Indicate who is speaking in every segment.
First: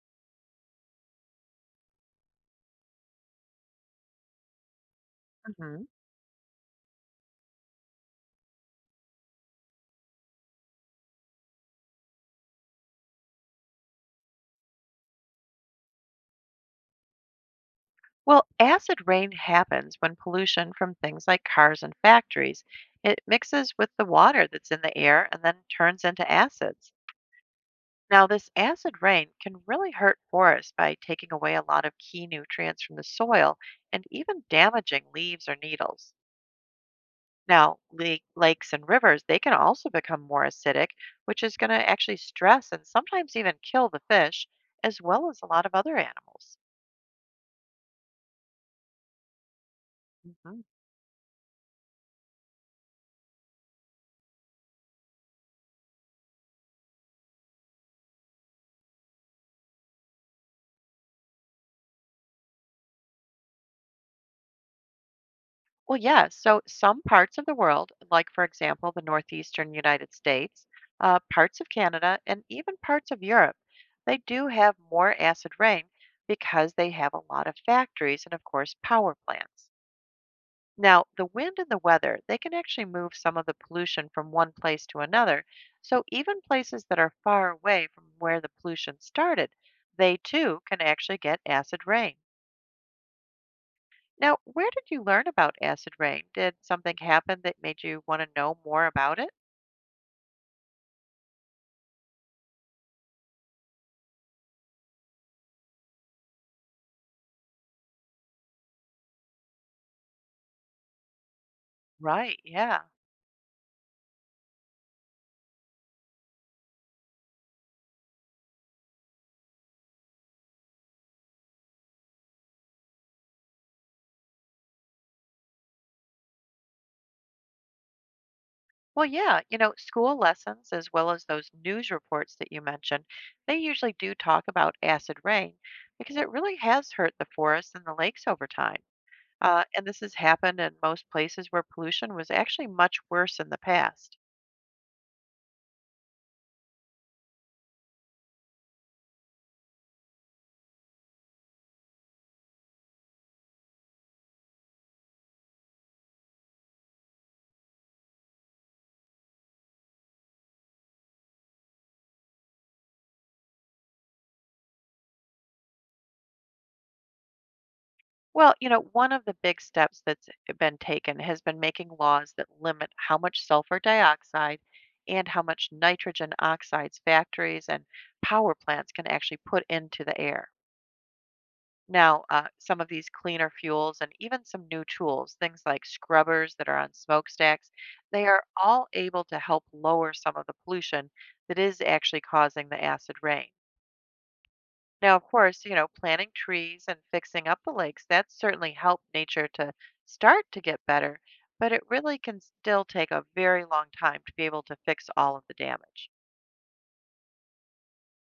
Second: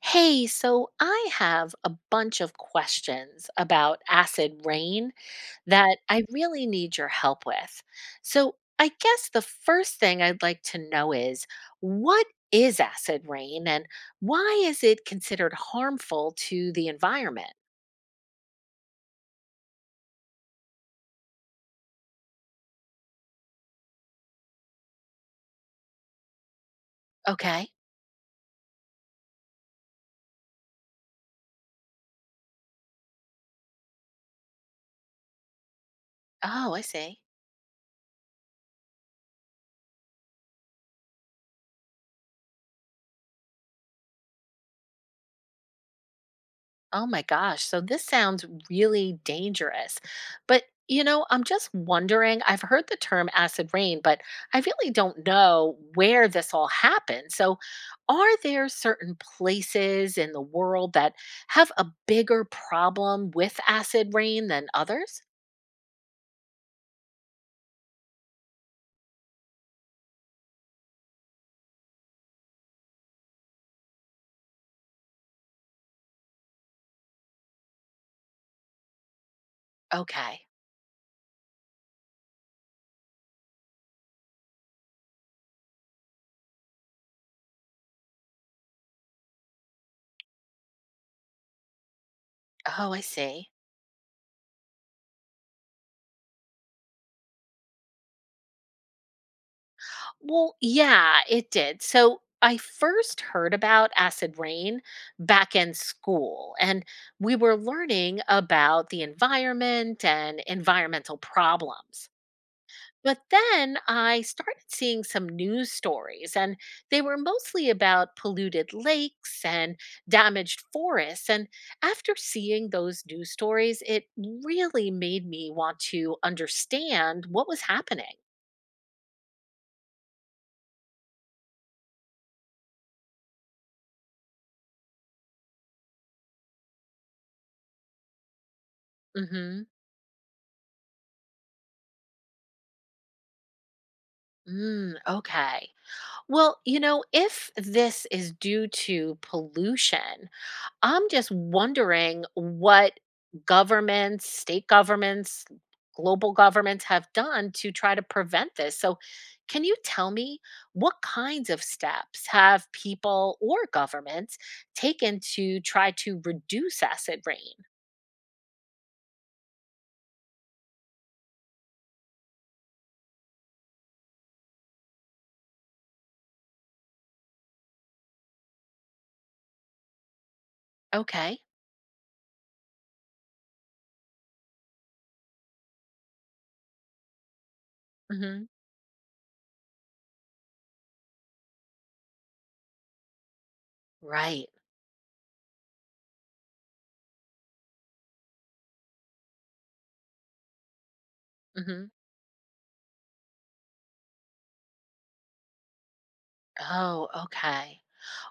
Speaker 1: Hey, so I have a bunch of questions about acid rain
Speaker 2: Mhm.
Speaker 1: that I really need your help with. So, I guess the first thing I'd like to know is what is acid rain and why is it considered harmful to the environment?
Speaker 2: Well, acid rain happens when pollution from things like cars and factories. It mixes with the water that's in the air and then turns into acids.
Speaker 1: Okay.
Speaker 2: Now, this acid rain can really hurt forests by taking away a lot of key nutrients from the soil and even damaging leaves or needles.
Speaker 1: Oh, I see.
Speaker 2: Now, lakes and rivers, they can also become more acidic, which is going to actually stress and sometimes even kill the fish, as well as a lot of other animals.
Speaker 1: Oh my gosh. So this sounds really dangerous.
Speaker 2: Mhm.
Speaker 1: But I'm just wondering. I've heard the term acid rain, but I really don't know where this all happened. So, are there certain places in the world that have a bigger problem with acid rain than others?
Speaker 2: Well, yeah. So some parts of the world, like for example, the northeastern United States, parts of Canada, and even parts of Europe, they do have more acid rain because they have a lot of factories and, of course, power plants.
Speaker 1: Okay.
Speaker 2: Now, the wind and the weather, they can actually move some of the pollution from one place to another. So even places that are far away from where the pollution started, they too can actually get acid rain.
Speaker 1: Oh, I see.
Speaker 2: Now, where did you learn about acid rain? Did something happen that made you want to know more about it?
Speaker 1: Well, yeah, it did. So I first heard about acid rain back in school, and we were learning about the environment and environmental problems.
Speaker 2: Right, yeah.
Speaker 1: But then I started seeing some news stories, and they were mostly about polluted lakes and damaged forests. And after seeing those news stories, it really made me want to understand what was happening.
Speaker 2: Well, yeah, you know, school lessons as well as those news reports that you mentioned, they usually do talk about acid rain because it really has hurt the forests and the lakes over time.
Speaker 1: Mm-hmm.
Speaker 2: And this has happened in most places where pollution was actually much worse in the past.
Speaker 1: Mm, okay. Well, if this is due to pollution, I'm just wondering what governments, state governments, global governments have done to try to prevent this. So, can you tell me what kinds of steps have people or governments taken to try to reduce acid rain?
Speaker 2: Well, you know, one of the big steps that's been taken has been making laws that limit how much sulfur dioxide and how much nitrogen oxides factories and power plants can actually put into the air.
Speaker 1: Okay.
Speaker 2: Now, some of these cleaner fuels and even some new tools, things like scrubbers that are on smokestacks, they are
Speaker 1: Hmm.
Speaker 2: all able to help lower some of the pollution that is actually causing the acid rain.
Speaker 1: Right.
Speaker 2: Now, of course, you know, planting trees and fixing up the lakes, that certainly helped nature to start to get better, but
Speaker 1: Hmm.
Speaker 2: it really can still take a very long time to be able to fix all of the damage.
Speaker 1: Oh, okay.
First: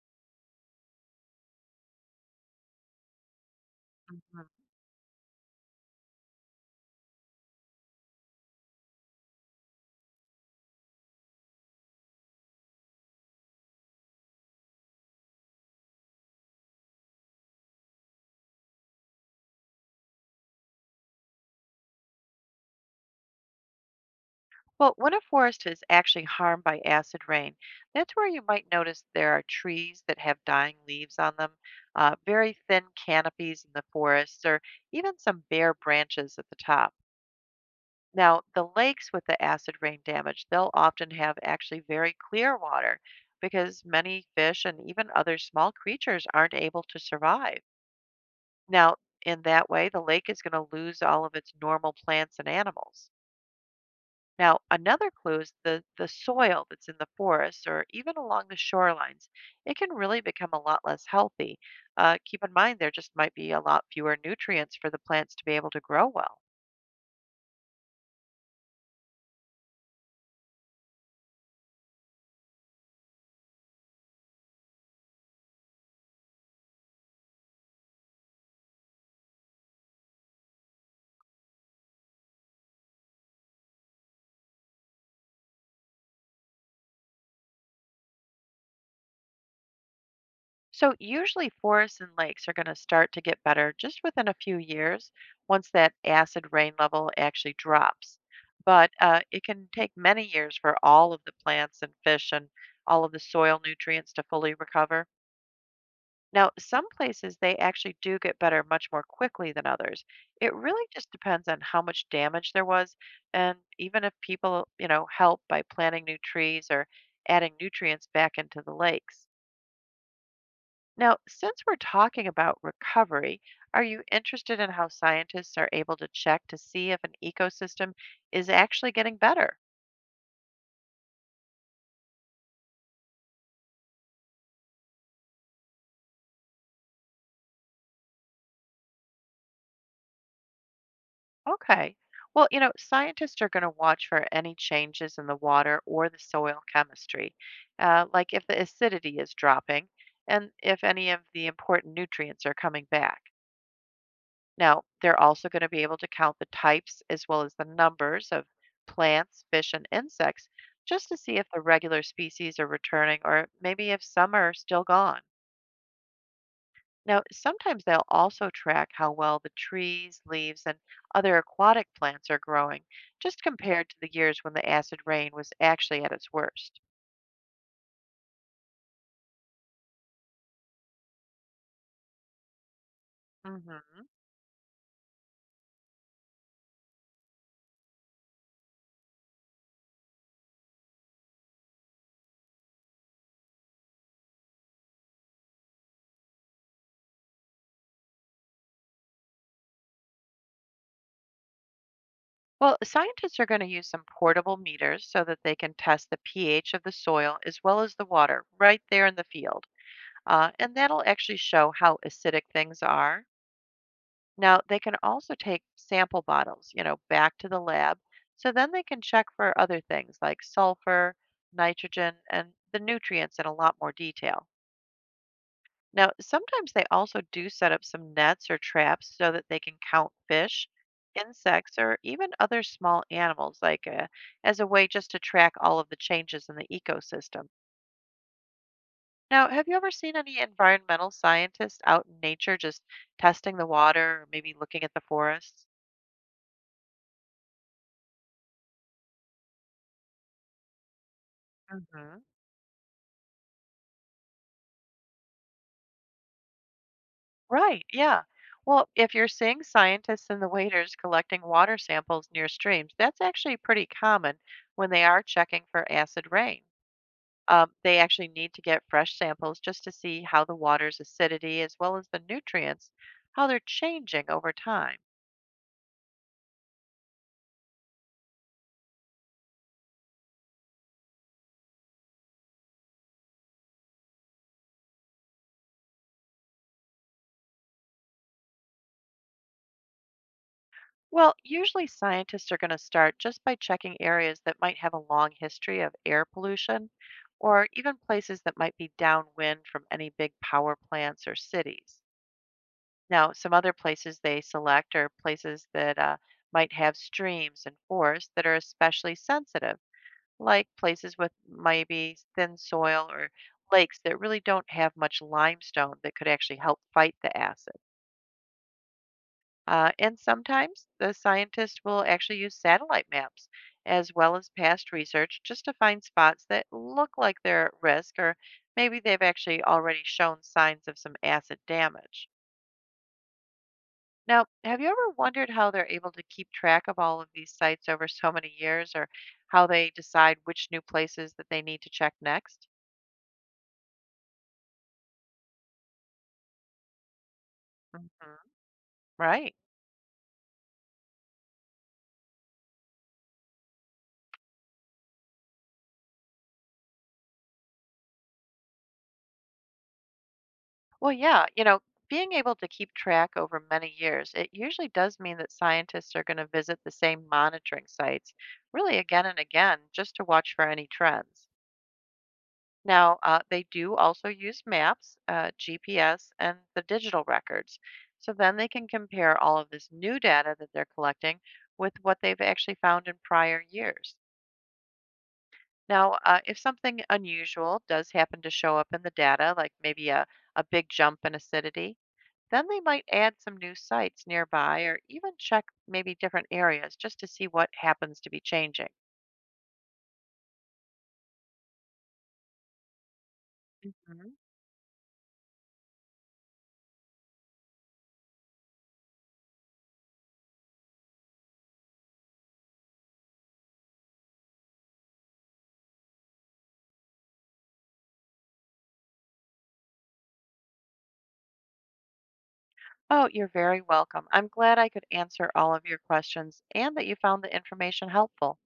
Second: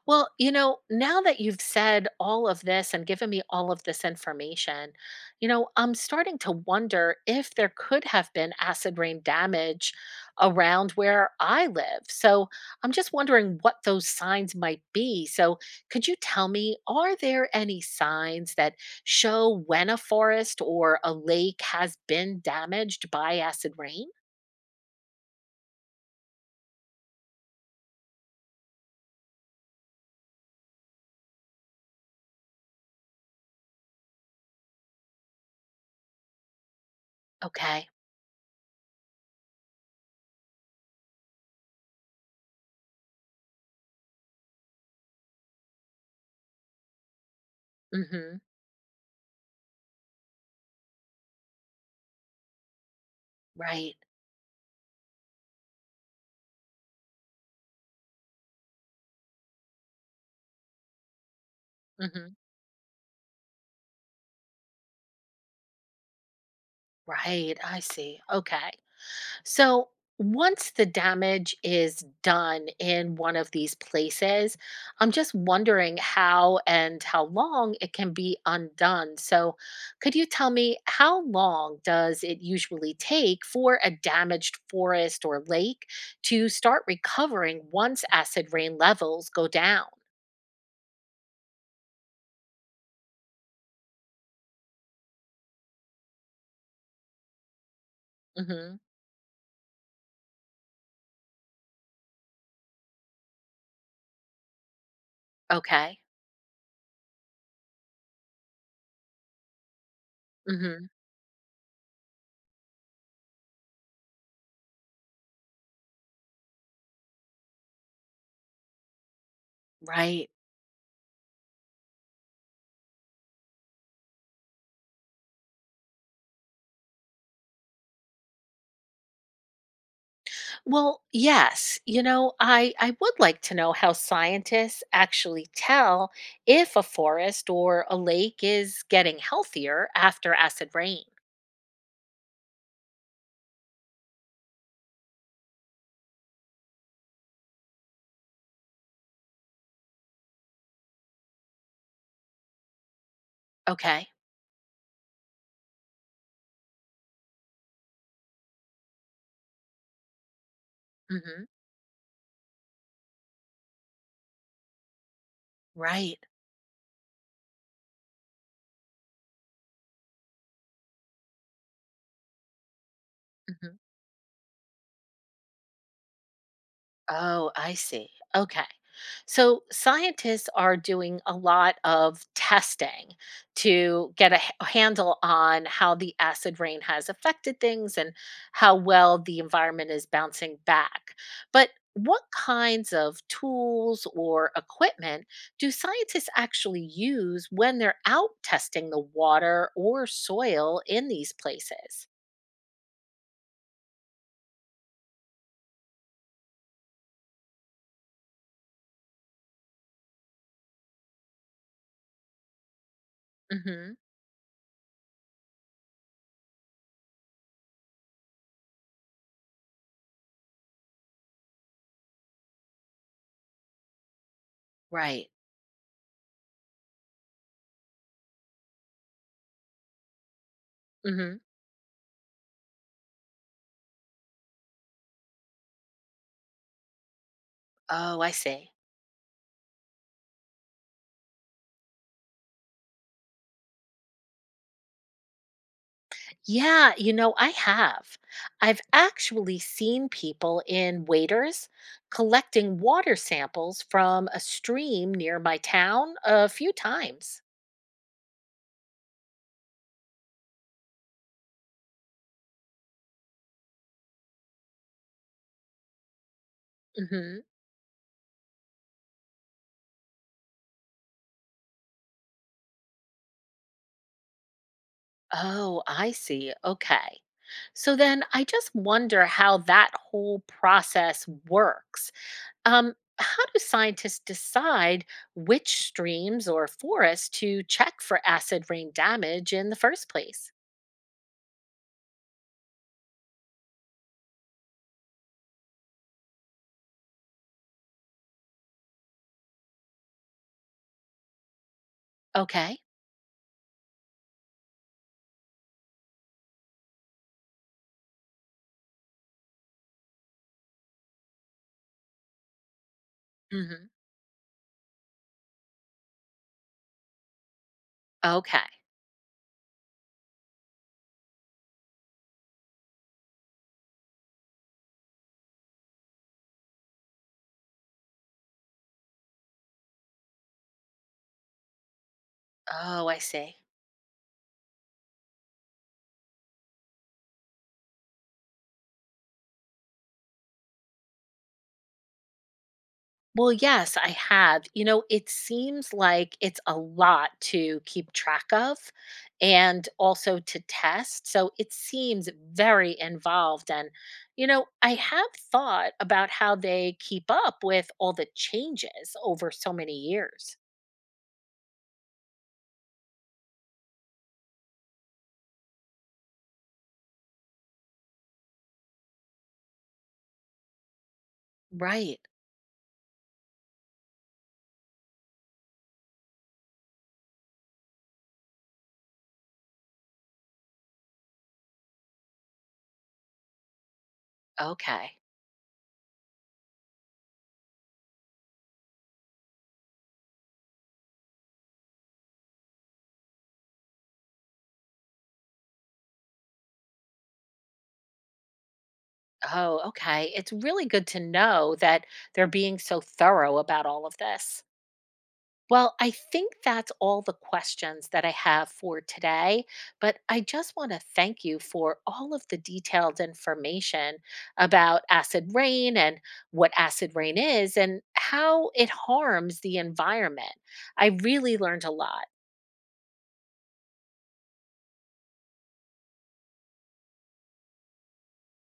Speaker 1: Well, now that you've said all of this and given me all of this
Speaker 2: Mhm.
Speaker 1: information, I'm starting to wonder if there could have been acid rain damage around where I live. So I'm just wondering what those signs might be. So could you tell me, are there any signs that show when a forest or a lake has been damaged by acid rain?
Speaker 2: Well, when a forest is actually harmed by acid rain, that's where you might notice there are trees that have dying leaves on them, very thin canopies in the forests, or even some bare branches at the top.
Speaker 1: Okay.
Speaker 2: Now, the lakes with the acid rain damage, they'll often have actually very clear water because many fish and even other small creatures aren't able to survive.
Speaker 1: Mm hmm.
Speaker 2: Now, in that way, the lake is going to lose all of its normal plants and animals.
Speaker 1: Right.
Speaker 2: Now, another clue is the soil that's in the forests or even along the shorelines. It can really become a lot less healthy.
Speaker 1: Mm
Speaker 2: Uh,
Speaker 1: hmm.
Speaker 2: keep in mind, there just might be a lot fewer nutrients for the plants to be able to grow well.
Speaker 1: Right. I see. Okay. So once the damage is done in one of these places, I'm just wondering how and how long it can be undone. So, could you tell me how long does it usually take for a damaged forest or lake to start recovering once acid rain levels go down?
Speaker 2: So, usually forests and lakes are going to start to get better just within a few years once that acid rain level actually drops.
Speaker 1: Hmm.
Speaker 2: But it can take many years for all of the plants and fish and all of the soil nutrients to fully recover.
Speaker 1: Okay.
Speaker 2: Now, some places they actually do get better much more quickly than others. It really
Speaker 1: Hmm.
Speaker 2: just depends on how much damage there was, and even if people, you know, help by planting new trees or adding nutrients back into the lakes.
Speaker 1: Right.
Speaker 2: Now, since we're talking about recovery, are you interested in how scientists are able to check to see if an ecosystem is actually getting better?
Speaker 1: Well, yes. I would like to know how scientists actually tell if a forest or a lake is getting healthier after acid rain.
Speaker 2: Okay. Well, you know, scientists are going to watch for any changes in the water or the soil chemistry, like if the acidity is dropping and if any of the important nutrients are coming back.
Speaker 1: Okay.
Speaker 2: Now, they're also going to be able to count the types as well as the numbers of plants, fish, and insects just to see if
Speaker 1: Hmm.
Speaker 2: the regular species are returning or maybe if some are still gone.
Speaker 1: Right.
Speaker 2: Now, sometimes they'll also track how well the trees, leaves, and other aquatic plants are growing, just
Speaker 1: Mm-hmm.
Speaker 2: compared to the years when the acid rain was actually at its worst.
Speaker 1: Oh, I see. Okay. So scientists are doing a lot of testing
Speaker 2: Hmm.
Speaker 1: to get a handle on how the acid rain has affected things and how well the environment is bouncing back. But what kinds of tools or equipment do scientists actually use when they're out testing the water or soil in these places?
Speaker 2: Well, scientists are going to use some portable meters so that they can test the pH of the soil as well as the water right there in the field. And that'll actually show how acidic things are.
Speaker 1: Mhm.
Speaker 2: Now, they can also take sample bottles, you know, back to the lab, so then they can check for other things like sulfur, nitrogen, and the nutrients in a lot more detail.
Speaker 1: Right.
Speaker 2: Now, sometimes they also do set up some nets or traps so that they can count fish,
Speaker 1: Mhm.
Speaker 2: insects, or even other small animals, like as a way just to track all of the changes in the ecosystem.
Speaker 1: Oh, I see.
Speaker 2: Now, have you ever seen any environmental scientists out in nature just testing the water or maybe looking at the forests?
Speaker 1: Yeah, I have. I've actually seen people in waders
Speaker 2: Hmm.
Speaker 1: collecting water samples from a stream near my town a few times.
Speaker 2: Right, yeah. Well, if you're seeing scientists and the waiters collecting water samples near streams, that's actually pretty common when they are checking for acid rain.
Speaker 1: Hmm.
Speaker 2: They actually need to get fresh samples just to see how the water's acidity as well as the nutrients, how they're changing over time.
Speaker 1: Oh, I see. Okay. So then I just wonder how that whole process works. Um, how do scientists decide which streams or forests to check for acid rain damage in the first place?
Speaker 2: Well, usually scientists are going to start just by checking areas that might have a long history of air pollution or even places that might be downwind from any big power plants or cities.
Speaker 1: Okay.
Speaker 2: Now, some other places they select are places that might have streams and forests that are especially sensitive, like places with maybe thin soil or
Speaker 1: Hmm.
Speaker 2: lakes that really don't have much limestone that could actually help fight the acid.
Speaker 1: Okay.
Speaker 2: And sometimes the scientists will actually use satellite maps as well as past research just to find spots that look like they're at risk or maybe they've actually already shown signs of some acid damage.
Speaker 1: Oh, I see.
Speaker 2: Now, have you ever wondered how they're able to keep track of all of these sites over so many years or how they decide which new places that they need to check next?
Speaker 1: Well, yes, I have. It seems like it's a lot to
Speaker 2: Hmm.
Speaker 1: keep track of
Speaker 2: Right.
Speaker 1: and also to test. So it seems very involved. And I have thought about how they keep up with all the changes over so many years.
Speaker 2: Well, yeah, you know, being able to keep track over many years, it usually does mean that scientists are going to visit the same monitoring sites really again and again just to watch for any trends.
Speaker 1: Right.
Speaker 2: Now, they do also use maps, GPS, and the digital records. So then they can compare all of this new data that they're collecting with what they've actually found in prior years.
Speaker 1: Okay.
Speaker 2: Now, if something unusual does happen to show up in the data, like maybe a big jump in acidity, then they might add some new sites nearby or even check maybe different areas just to see what happens to be changing.
Speaker 1: Oh, okay. It's really good to know that they're being so thorough about all of
Speaker 2: Mhm.
Speaker 1: this. Well, I think that's all the questions that I have for today, but I just want to thank you for all of the detailed information about acid rain and what acid rain is and how it harms the environment. I really learned a lot.
Speaker 2: Oh, you're very welcome. I'm glad I could answer all of your questions and that you found the information helpful.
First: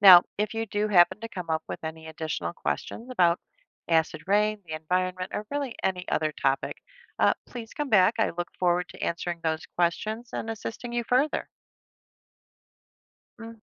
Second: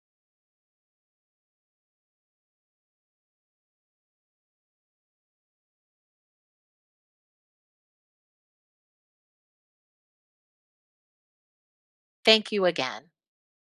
Speaker 2: Now, if you do happen to come up with any additional questions about acid rain, the environment, or really any other topic, please come back. I look forward to answering those questions and assisting you further.
Speaker 1: Thank you again.